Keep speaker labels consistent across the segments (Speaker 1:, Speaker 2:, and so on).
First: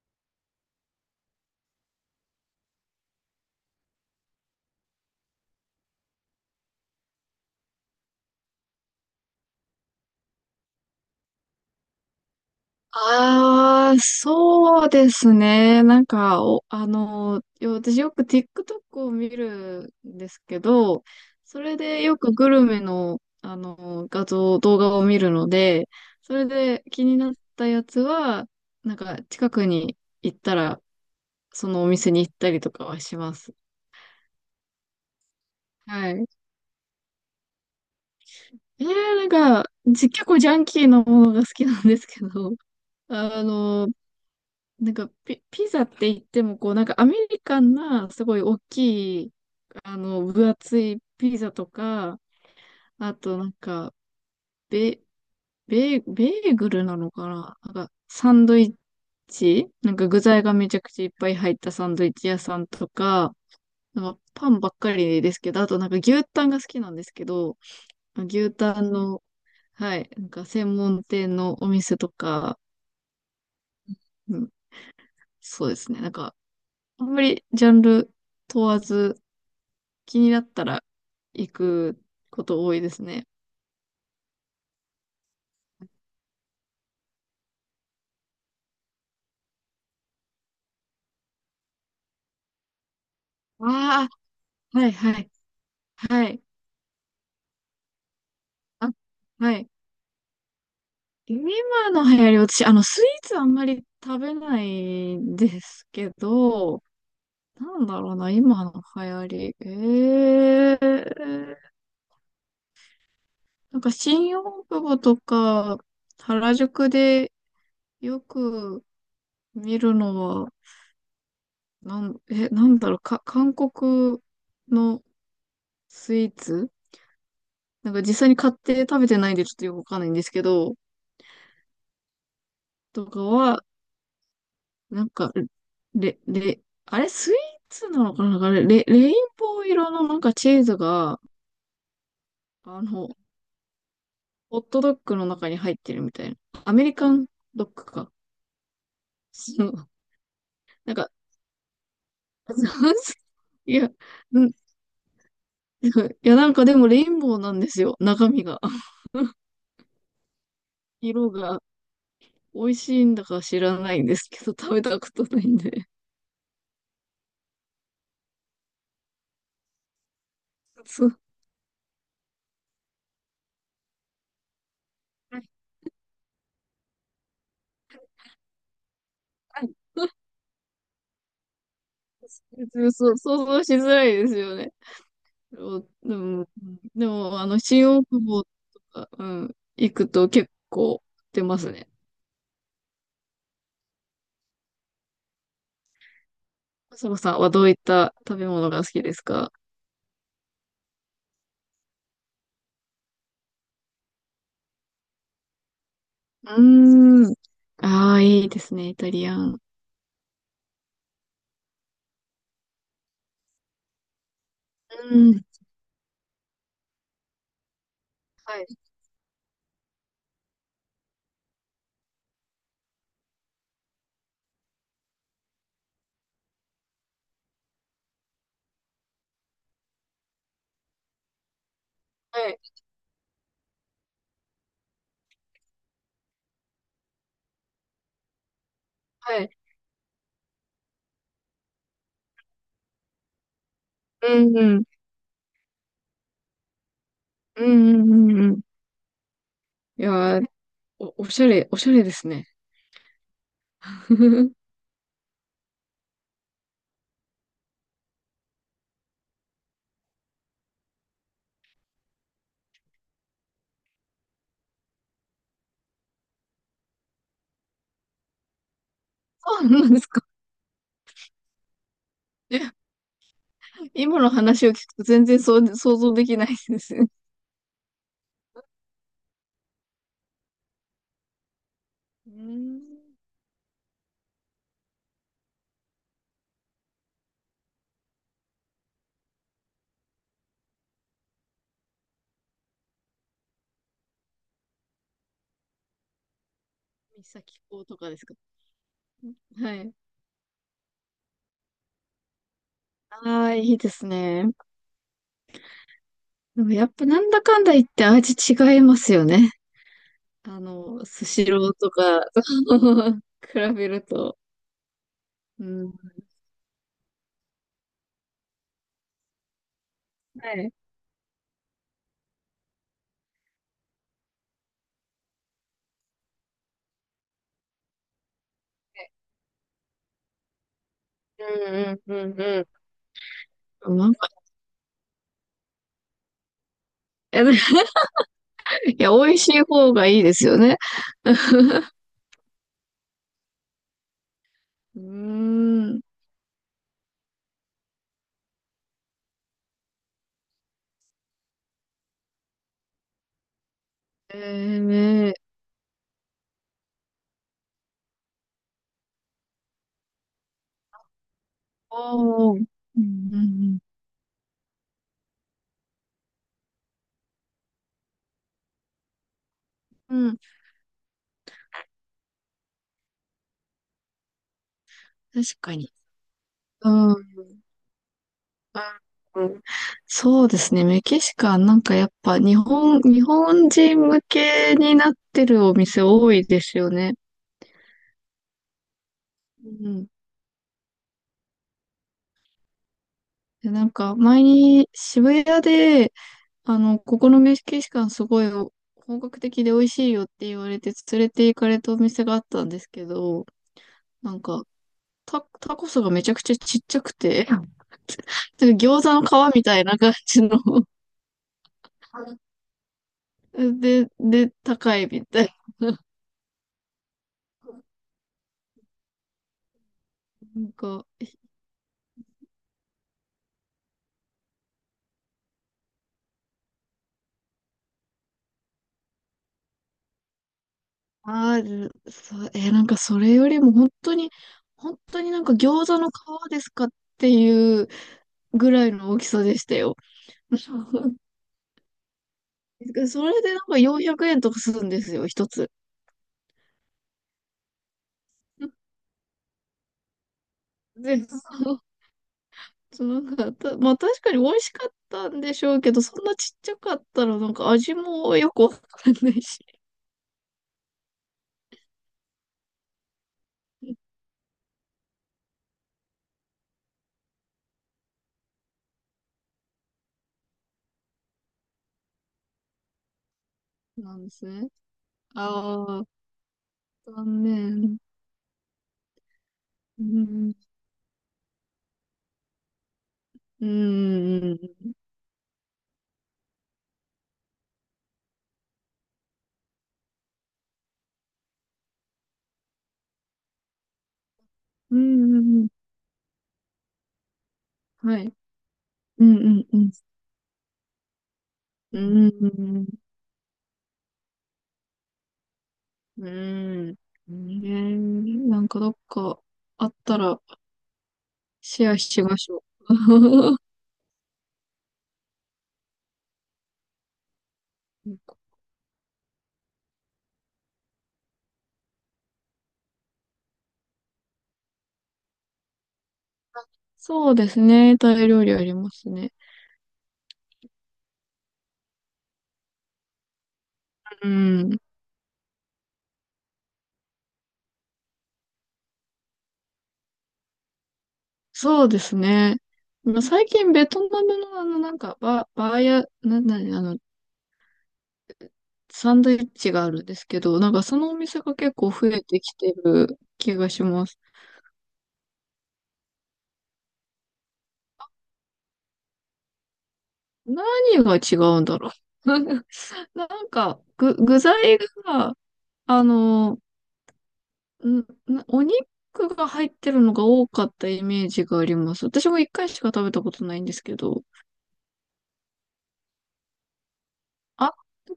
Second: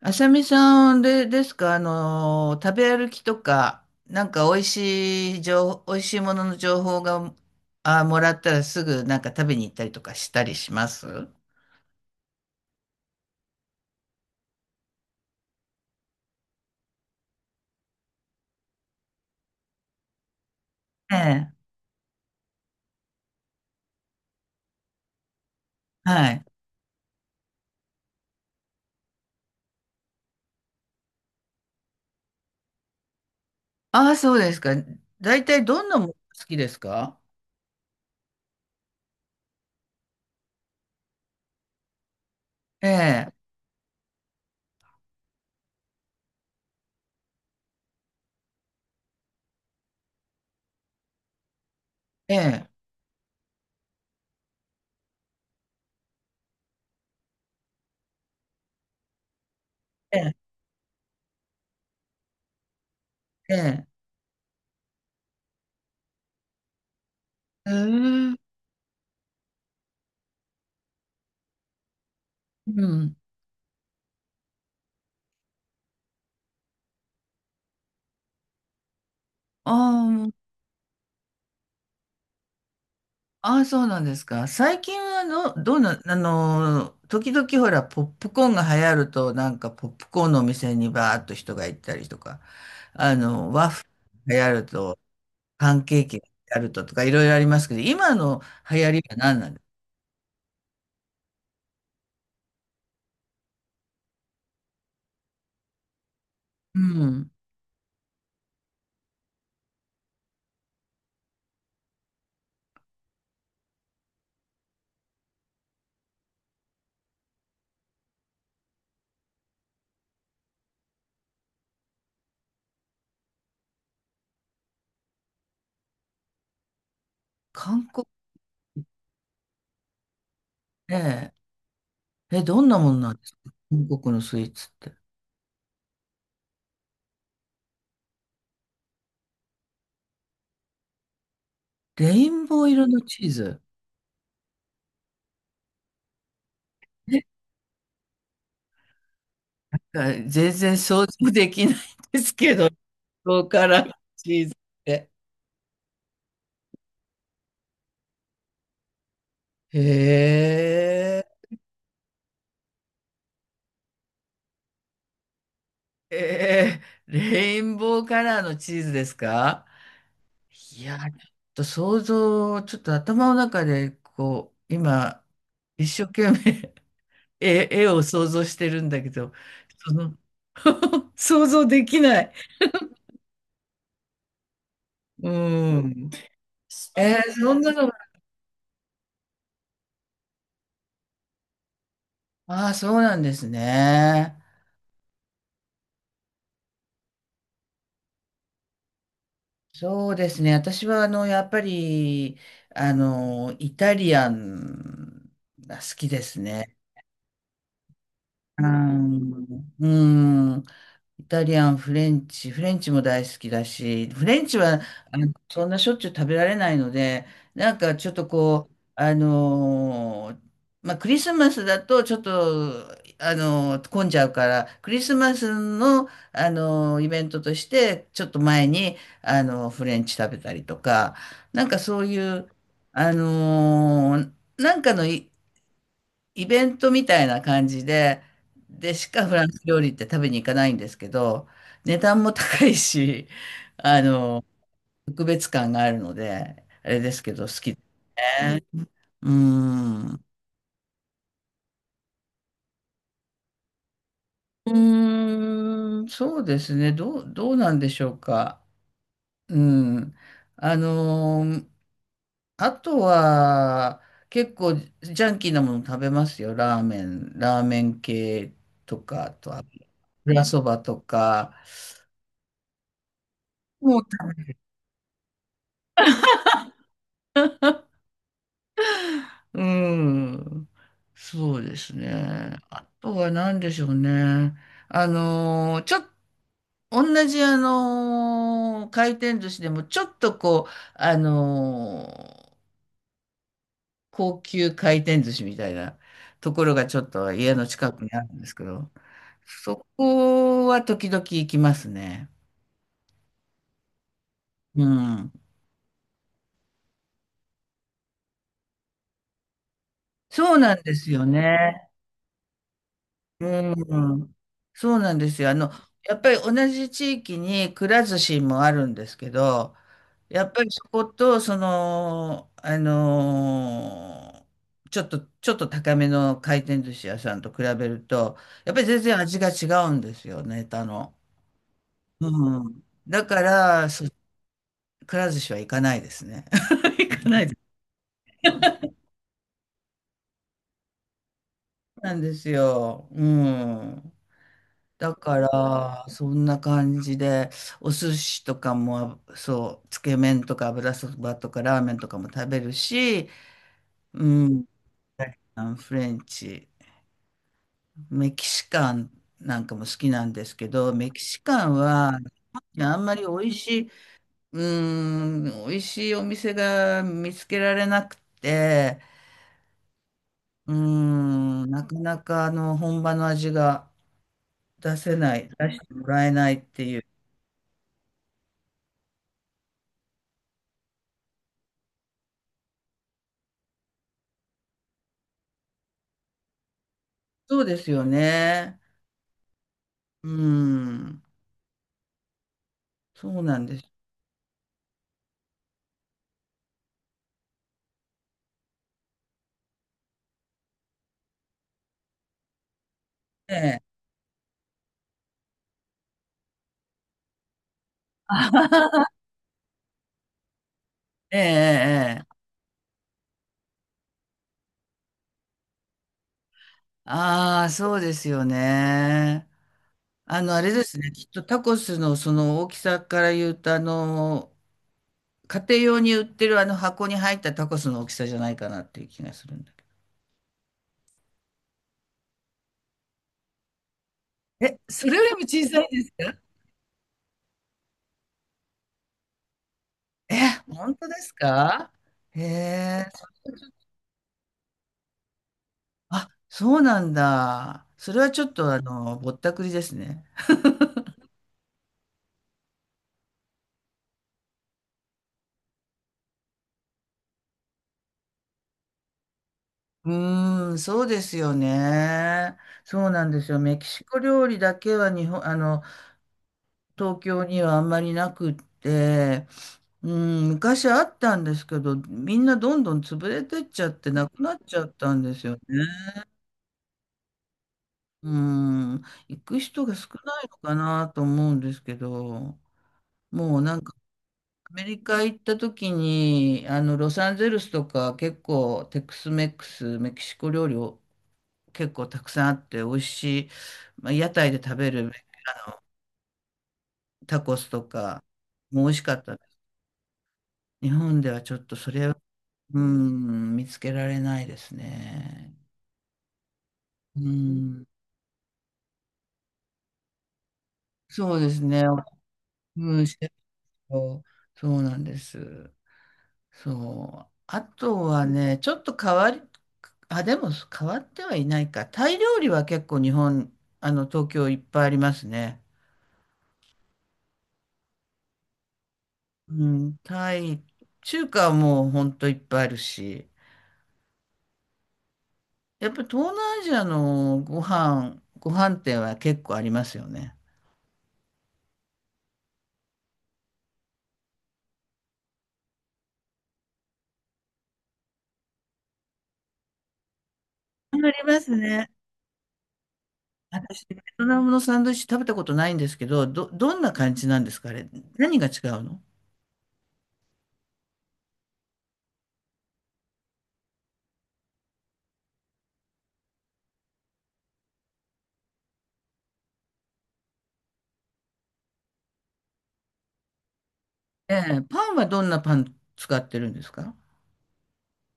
Speaker 1: あさみさんで、ですか、食べ歩きとか、美味しいものの情報が、あ、もらったらすぐなんか食べに行ったりとかしたりします。
Speaker 2: ああ、そうですね。なんか、お、あの、よ私よく TikTok を見るんですけど、
Speaker 1: ええ。
Speaker 2: それでよくグルメの、画像、動画を見るので、
Speaker 1: は
Speaker 2: そ
Speaker 1: い。
Speaker 2: れで気になったやつは、なんか近くに行ったら、そのお店に行ったりとかはします。
Speaker 1: ああ、そうですか。大体どんなも
Speaker 2: は
Speaker 1: の好
Speaker 2: い。
Speaker 1: きですか？
Speaker 2: なんか、結構ジャンキーなものが好きなんですけど、
Speaker 1: ええ、
Speaker 2: あの、なんかピザって言っても、こう、なんかアメリカンな、すごい大きい、あの、分厚いピザとか、
Speaker 1: ええ、
Speaker 2: あとなんか、ベ、ベー、ベーグルなのかななんか、サンドイッチなんか
Speaker 1: え
Speaker 2: 具
Speaker 1: え、
Speaker 2: 材がめちゃくちゃいっぱい入ったサンドイッチ屋さんとか、
Speaker 1: ええ。
Speaker 2: なんかパンばっかりですけど、あとなんか牛タンが好きなんですけど、
Speaker 1: ええ。
Speaker 2: 牛タンの、はい、なんか専門店のお店とか、
Speaker 1: うん。
Speaker 2: うん、そうですね。なんか、あんまりジャンル問わず、
Speaker 1: あ
Speaker 2: 気にな
Speaker 1: あ、
Speaker 2: ったら行くこと多いですね。
Speaker 1: ああ、そうなんですか。最近はの、どうな、時々ほら、ポップコーンが流行ると、なんかポップコーンのお店にバーっと人が行ったりとか、あの、ワッフ
Speaker 2: あ
Speaker 1: ルが流行る
Speaker 2: あ、はい
Speaker 1: と、
Speaker 2: はい、
Speaker 1: パンケーキが
Speaker 2: はい。
Speaker 1: 流行るととか、いろいろありますけど、今の流行
Speaker 2: あ、
Speaker 1: りは何な
Speaker 2: は
Speaker 1: んですか？
Speaker 2: い。今の流行り、私、あの、スイーツあんまり食べないんですけ
Speaker 1: う
Speaker 2: ど、
Speaker 1: ん。
Speaker 2: なんだろうな、今の流行り。ええー、なんか新大久保とか、原宿でよく見るのは、なんだろう、韓国のスイーツ
Speaker 1: 韓
Speaker 2: なんか
Speaker 1: 国。
Speaker 2: 実際に買って食べてないんでちょっとよくわかんないんですけど、
Speaker 1: ね。え、どんなもの
Speaker 2: と
Speaker 1: なんで
Speaker 2: か
Speaker 1: すか？
Speaker 2: は、
Speaker 1: 韓国のスイーツって。
Speaker 2: なんか、あれスイーツなのかななんかレインボー色のなんかチーズが、
Speaker 1: レインボー
Speaker 2: あ
Speaker 1: 色の
Speaker 2: の、
Speaker 1: チーズ。
Speaker 2: ホットドッグの中に入ってるみたいな。アメリカンドッグか。そう
Speaker 1: え、全然
Speaker 2: なん
Speaker 1: 想
Speaker 2: か、
Speaker 1: 像できないんですけど、こ こか
Speaker 2: い
Speaker 1: ら
Speaker 2: や、
Speaker 1: チ
Speaker 2: う
Speaker 1: ー
Speaker 2: ん、
Speaker 1: ズ
Speaker 2: い
Speaker 1: って。
Speaker 2: やなんかでもレインボーなんですよ、中身が。
Speaker 1: へえ、
Speaker 2: 色が美味しいんだか知らないんですけど、食べたことないんで。
Speaker 1: えー、レインボーカラーのチーズですか？いや、ち
Speaker 2: そ
Speaker 1: ょっ
Speaker 2: う、
Speaker 1: と想像、ちょっと頭の中で、こう、今、
Speaker 2: は
Speaker 1: 一生懸命 絵、絵を想像してるんだけど、そ
Speaker 2: い
Speaker 1: の 想像できない。
Speaker 2: そう、想像しづらいですよね。
Speaker 1: う
Speaker 2: お
Speaker 1: ん。
Speaker 2: でも、で
Speaker 1: えー、
Speaker 2: も、あ
Speaker 1: そ
Speaker 2: の、
Speaker 1: んなの
Speaker 2: 新
Speaker 1: が、
Speaker 2: 大久保とか、うん、行くと結構売ってますね。
Speaker 1: ああ、そうなんですね。
Speaker 2: そのさんはどういった食べ物が好きですか？
Speaker 1: そうですね。私は、あの、やっぱり、あの、イタリアンが好きですね。
Speaker 2: うーん。ああ、いいで
Speaker 1: う
Speaker 2: すね、イタリアン。
Speaker 1: ーうん。イタリアン、フレンチ、フレンチも大好きだし、フレンチはあ
Speaker 2: う
Speaker 1: の
Speaker 2: ん。
Speaker 1: そんなしょっちゅう食べられないので、なんかちょっと
Speaker 2: はい、
Speaker 1: こう、まあ、クリスマスだとちょっと、あのー混んじゃうから、クリスマスの、あのーイベントとして、ちょっと前に、あのーフレンチ食べたりとか、なんかそういう、
Speaker 2: はい、
Speaker 1: あのーなんかのいイベントみたいな感じで、でしかフ
Speaker 2: は
Speaker 1: ラン
Speaker 2: い。
Speaker 1: ス料理って食べに行かないんですけど、値段も高いし、あ
Speaker 2: う
Speaker 1: の、
Speaker 2: ん、うん、
Speaker 1: 特別感があるので、あれですけど、好
Speaker 2: う
Speaker 1: きで
Speaker 2: ん、うん、うんうん。
Speaker 1: ね。う
Speaker 2: い
Speaker 1: ん。
Speaker 2: やー、おしゃれですね。
Speaker 1: うん、そうですね。どう、どうなんでしょうか。うん。あのーあとは、結構ジャンキーなもの食べますよ。ラーメン、ラーメン系とか、あと
Speaker 2: そ
Speaker 1: は、
Speaker 2: うなんですか。
Speaker 1: 油そばとか。
Speaker 2: え
Speaker 1: もう。
Speaker 2: 今の話を聞くと全然そう想像できないですね。
Speaker 1: うん。そうです
Speaker 2: うー
Speaker 1: ね。あ
Speaker 2: ん。
Speaker 1: とは何でしょうね。あのーちょっと、同じあのー回転寿司でも、ちょっとこう、あのー高級回転寿司みたいなところがちょっ
Speaker 2: 三
Speaker 1: と家
Speaker 2: 崎
Speaker 1: の
Speaker 2: 港
Speaker 1: 近
Speaker 2: と
Speaker 1: くに
Speaker 2: かで
Speaker 1: あ
Speaker 2: す
Speaker 1: る
Speaker 2: か？
Speaker 1: んですけど、
Speaker 2: は
Speaker 1: そ
Speaker 2: い。
Speaker 1: こは時々行きますね。
Speaker 2: ああ、いいですね。
Speaker 1: うん。
Speaker 2: でもやっぱなんだかんだ言って味違いますよね。
Speaker 1: そう
Speaker 2: あ
Speaker 1: なんで
Speaker 2: の、
Speaker 1: すよ
Speaker 2: スシロー
Speaker 1: ね。
Speaker 2: とか、比べる
Speaker 1: うん、
Speaker 2: と。
Speaker 1: そうなんですよ。あ
Speaker 2: う
Speaker 1: の、
Speaker 2: ん。
Speaker 1: やっぱり同じ地域にくら寿司もあるんですけど、やっ
Speaker 2: は
Speaker 1: ぱり
Speaker 2: い。
Speaker 1: そこと、その、あのーちょっと、ちょっと高めの回転寿司屋さんと比べると、やっぱり全然味が違うんですよ、ネタの。
Speaker 2: うんうん
Speaker 1: う
Speaker 2: うん
Speaker 1: ん。だから、
Speaker 2: うん。
Speaker 1: そ、
Speaker 2: なんか、
Speaker 1: くら寿司は行かないですね。行かな
Speaker 2: え
Speaker 1: い
Speaker 2: で
Speaker 1: です。
Speaker 2: いや、美味しい方がいいですよね。
Speaker 1: なんですよ。うん。
Speaker 2: うー
Speaker 1: だか
Speaker 2: ん。
Speaker 1: ら、そんな感じで、お寿司とかも、そう、つけ麺とか油そばとかラーメンとかも食べるし、
Speaker 2: え
Speaker 1: うん、イ
Speaker 2: ー、
Speaker 1: タ
Speaker 2: ね
Speaker 1: リアンフレンチ、メキシカンなんかも好きなんですけど、メキシカンは、
Speaker 2: おー。
Speaker 1: いやあ
Speaker 2: う
Speaker 1: んまり美
Speaker 2: んう
Speaker 1: 味しい、
Speaker 2: ん
Speaker 1: うん、美味しいお店が見つけられなくて、
Speaker 2: うん。うん、
Speaker 1: うん、なかなかあの、本場の味が出せな
Speaker 2: 確
Speaker 1: い、出
Speaker 2: か
Speaker 1: し
Speaker 2: に。
Speaker 1: てもらえないって
Speaker 2: う
Speaker 1: いう。
Speaker 2: ん。うんうんそうですね。メキシカン、なんかやっぱ日本人向けになってるお店多いですよね。
Speaker 1: そうですよね。
Speaker 2: うん
Speaker 1: うーん、そうなん
Speaker 2: で
Speaker 1: です
Speaker 2: なんか、前に渋谷で、あの、ここのメキシカンすごい本格的で美味しいよって言われて連れて行かれたお店があったんですけど、
Speaker 1: ね。
Speaker 2: なんか、タコスがめちゃくちゃちっちゃくて、うんなんか餃 子の皮みたいな感じの
Speaker 1: ええ、ええ、
Speaker 2: で、で、高いみたいな。
Speaker 1: ああ、そうですよね。あの、あ
Speaker 2: な
Speaker 1: れ
Speaker 2: ん
Speaker 1: です
Speaker 2: か、
Speaker 1: ね、きっとタコスのその大きさから言うと、あの、家庭用に売ってるあの箱に入ったタコスの大きさじゃないかなっていう気がするんだけ
Speaker 2: ある、そう、えーなんかそれよりも本当に、
Speaker 1: ど。え、
Speaker 2: 本
Speaker 1: それ
Speaker 2: 当
Speaker 1: より
Speaker 2: に
Speaker 1: も
Speaker 2: なんか
Speaker 1: 小さ
Speaker 2: 餃
Speaker 1: い
Speaker 2: 子
Speaker 1: で
Speaker 2: の
Speaker 1: す
Speaker 2: 皮
Speaker 1: か？
Speaker 2: ですかっていうぐらいの大きさでしたよ。
Speaker 1: え、本当で すか？へえ、
Speaker 2: それでなんか400円とかするんですよ、一つ。
Speaker 1: あ、そうなんだ。それはちょっとあの、ぼったくりですね。
Speaker 2: で、そうそうなんかた、まあ確かに美味しかったんでしょうけど、そんなちっちゃかったらなんか味もよくわかんないし。
Speaker 1: うーん、そうですよね。そうなんですよ。メキシコ料理だけは日本、あの、東京にはあんまりなくって、うん、昔あったんですけど、みんなどんどん潰れてっちゃって
Speaker 2: なん
Speaker 1: な
Speaker 2: で
Speaker 1: く
Speaker 2: す
Speaker 1: なっ
Speaker 2: ね。
Speaker 1: ちゃったんですよね。
Speaker 2: ああ、残念。
Speaker 1: うん、行く人が
Speaker 2: う
Speaker 1: 少ない
Speaker 2: ん、
Speaker 1: のかなと思うんですけど、もう
Speaker 2: う
Speaker 1: なんか
Speaker 2: ん、うん、
Speaker 1: アメリカ行った時に、あの、ロサンゼルスとか結構テックスメックス、メキシコ料理結構たくさんあって美味しい、まあ、屋台で食べ
Speaker 2: う
Speaker 1: る
Speaker 2: ん、うん
Speaker 1: タコスと
Speaker 2: は
Speaker 1: か
Speaker 2: い。
Speaker 1: も美味しかっ
Speaker 2: う
Speaker 1: た
Speaker 2: ん、う
Speaker 1: です。
Speaker 2: ん、うん、
Speaker 1: 日本ではちょっとそ
Speaker 2: う
Speaker 1: れは、う
Speaker 2: ん、
Speaker 1: ん、見つけられないですね。
Speaker 2: うん、
Speaker 1: う
Speaker 2: うん、
Speaker 1: ん、
Speaker 2: ねえなんかどっかあったら
Speaker 1: そうですね。
Speaker 2: シェアしましょう。
Speaker 1: うん、シェフ と。そうなんです。そう。あとはね、ちょっと変わり、あ、でも変わってはいないか。タイ料理は結構日本、あの、東京いっぱいありますね。
Speaker 2: そうですね。タイ料理ありますね。
Speaker 1: うん、タイ、中華はもうほんといっぱいあるし。
Speaker 2: うん。
Speaker 1: やっぱり東南アジアのご飯、ご飯店は結構ありますよね。
Speaker 2: そうですね。まあ最近ベトナムのあの、なんか、バ、バーや、なんだね、あの、サンドイッチがあるんですけど、なんかそ
Speaker 1: あ
Speaker 2: のお
Speaker 1: りま
Speaker 2: 店が
Speaker 1: す
Speaker 2: 結
Speaker 1: ね。
Speaker 2: 構増えてきてる気がし
Speaker 1: 私、ベ
Speaker 2: ます。
Speaker 1: トナムのサンドイッチ食べたことないんですけど、ど、どんな感じなんですかあれ。何が違うの？
Speaker 2: 何が違うんだろう。なんか、具材が、あの、ん、なお肉が入ってるのが多かったイメージがあります。私も一回しか食べたことないんですけど。
Speaker 1: ええ、パンはどんなパン使ってるんですか？
Speaker 2: あ、こうい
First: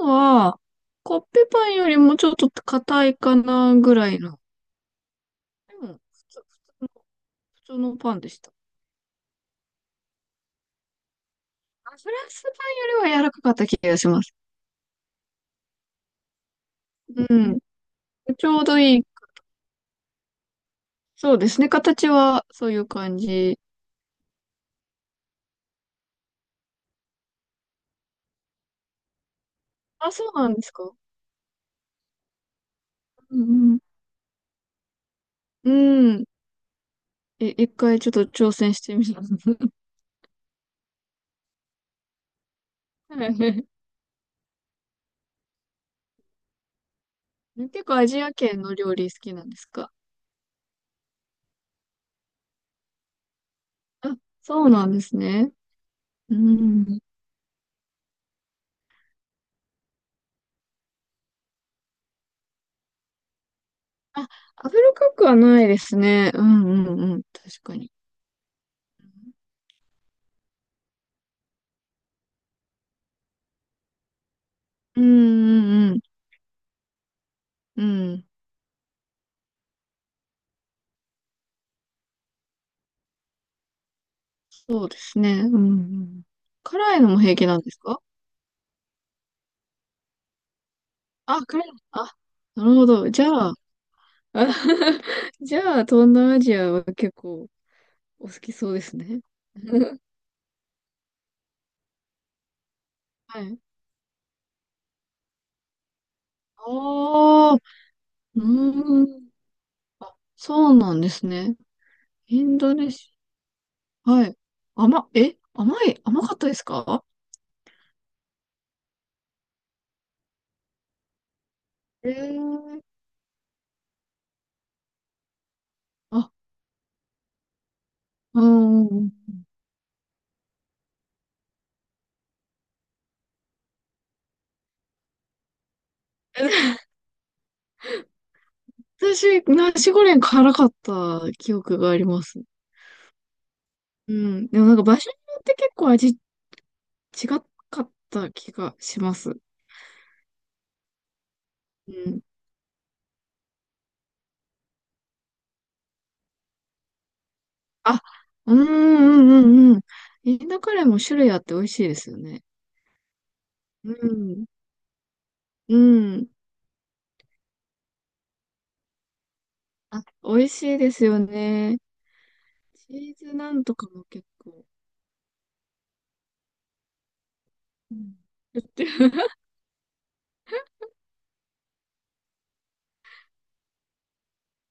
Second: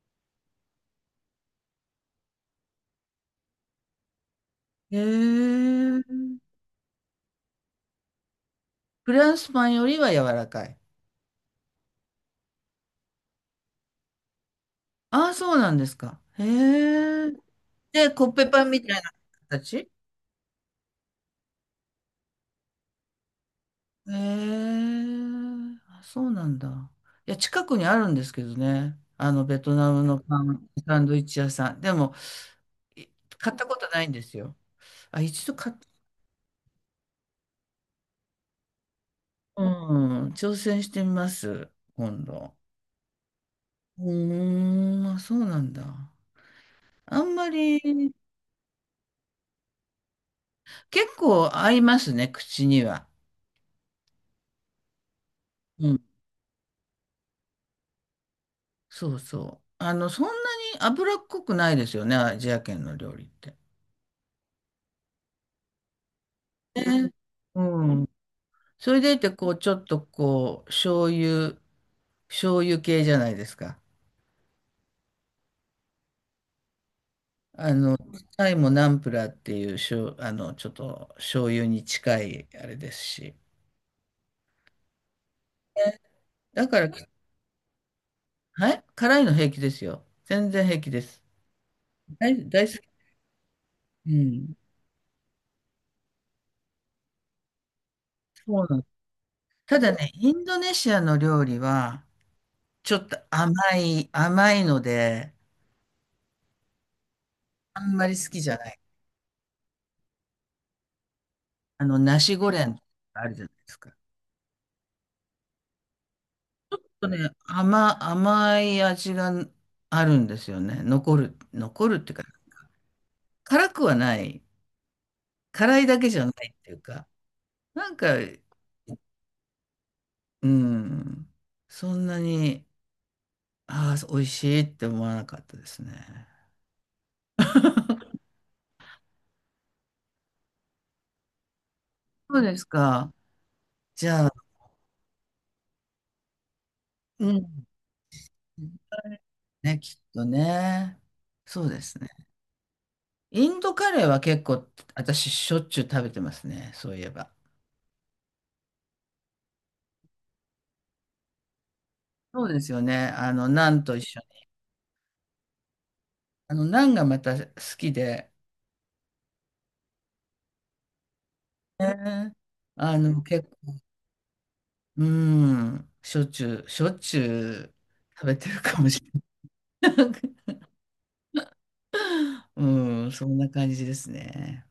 Speaker 2: うのは、コッペパンよりもちょっと硬いかなぐらいの。
Speaker 1: へ
Speaker 2: で
Speaker 1: え。
Speaker 2: も、通、普通の、普通のパンでした。
Speaker 1: フランスパンよりは柔らかい。
Speaker 2: あフランスパンよりは柔らかかった気がします。
Speaker 1: ああ、そうなんですか。へえ。
Speaker 2: うん。
Speaker 1: で、コッ
Speaker 2: ち
Speaker 1: ペ
Speaker 2: ょう
Speaker 1: パン
Speaker 2: ど
Speaker 1: みた
Speaker 2: い
Speaker 1: い
Speaker 2: い。
Speaker 1: な形。
Speaker 2: そうですね。形はそういう感じ。
Speaker 1: ええあ、そうなんだ。いや、近くにあるんですけどね。あの、ベトナム
Speaker 2: あ、
Speaker 1: の
Speaker 2: そう
Speaker 1: パ
Speaker 2: なんで
Speaker 1: ン、
Speaker 2: すか。
Speaker 1: サンドイッチ屋さん。でも、い
Speaker 2: う
Speaker 1: 買ったこ
Speaker 2: ん
Speaker 1: とないんですよ。あ、一度
Speaker 2: う
Speaker 1: 買っ、
Speaker 2: ん。うん。え、一回ちょっと挑戦してみます。
Speaker 1: うん、挑戦してみます、今度。
Speaker 2: はい
Speaker 1: うーん、あ、そうなんだ。あんま
Speaker 2: 結構ア
Speaker 1: り、
Speaker 2: ジア圏の料理好きなんですか？
Speaker 1: 結構合いますね、口には。
Speaker 2: あ、そうなんですね。
Speaker 1: うん、
Speaker 2: うん。
Speaker 1: そうそう。あの、そんなに脂っこくないですよね、アジア圏の料理って。
Speaker 2: あ、油かくはないですね。うんうん
Speaker 1: ね。
Speaker 2: うん。
Speaker 1: う
Speaker 2: 確かに。
Speaker 1: ん。それでいて、こう、ちょっとこう、醤油、醤油系じゃないですか。
Speaker 2: うんうん
Speaker 1: あ
Speaker 2: う
Speaker 1: の、
Speaker 2: ん。うん。
Speaker 1: タイもナンプラーっていう、しょう、あの、ちょっと醤油に近いあれですし。
Speaker 2: そうですね。うん
Speaker 1: ね。
Speaker 2: うん。
Speaker 1: だから、
Speaker 2: 辛いのも平気なんですか？
Speaker 1: はい、辛いの平気ですよ。全然平気です。
Speaker 2: あ、辛いの。あ、
Speaker 1: 大、
Speaker 2: な
Speaker 1: 大好
Speaker 2: るほ
Speaker 1: き。
Speaker 2: ど。じゃあ、
Speaker 1: うん。
Speaker 2: じゃあ、東南アジアは結構お好き
Speaker 1: そう
Speaker 2: そう
Speaker 1: なん
Speaker 2: で
Speaker 1: です。
Speaker 2: すね。
Speaker 1: ただ ね、インドネシアの料理は、ちょっと
Speaker 2: は
Speaker 1: 甘
Speaker 2: い。
Speaker 1: い、甘いので、
Speaker 2: ああ、う
Speaker 1: あんまり好きじゃない。
Speaker 2: ーん。そうなんですね。
Speaker 1: あの、ナシ
Speaker 2: イ
Speaker 1: ゴ
Speaker 2: ン
Speaker 1: レ
Speaker 2: ド
Speaker 1: ン
Speaker 2: ネシ
Speaker 1: あるじゃないですか。
Speaker 2: ア。はい。甘、え、甘い、甘かったですか？
Speaker 1: とね、甘、甘い味があるんですよね。残る、残るっ
Speaker 2: え
Speaker 1: ていうか、
Speaker 2: えー
Speaker 1: 辛くはない。辛いだけじゃ
Speaker 2: あ、
Speaker 1: ないっていうか、なんか、
Speaker 2: うんうんうん。
Speaker 1: うん、そんなに、ああ、美味しいって思わなかったですね。
Speaker 2: 私、ナシゴレン辛かった記憶がありま
Speaker 1: そう
Speaker 2: す。
Speaker 1: ですか。じ
Speaker 2: う
Speaker 1: ゃあ、
Speaker 2: ん。でもなんか場所によって結構味違
Speaker 1: う
Speaker 2: かっ
Speaker 1: ん。
Speaker 2: た気がします。
Speaker 1: ね、きっとね。そうで
Speaker 2: う
Speaker 1: すね。
Speaker 2: ん。
Speaker 1: インドカレーは結構、私、しょっちゅう食べてますね。そういえば。
Speaker 2: あ、うんうんうんうん。インドカレーも種類あって美味しいですよ
Speaker 1: そ
Speaker 2: ね。
Speaker 1: うですよね。あの、ナン
Speaker 2: う
Speaker 1: と一緒に。
Speaker 2: ん。うん。
Speaker 1: あの、ナンがまた好きで、
Speaker 2: あ、美味しいですよね。
Speaker 1: ね。あ
Speaker 2: チー
Speaker 1: の、
Speaker 2: ズ
Speaker 1: 結
Speaker 2: なんと
Speaker 1: 構、
Speaker 2: かも結構。
Speaker 1: うん、しょっちゅう、しょっちゅう
Speaker 2: うん。
Speaker 1: 食べてるかもしれない。うん、そんな感じですね。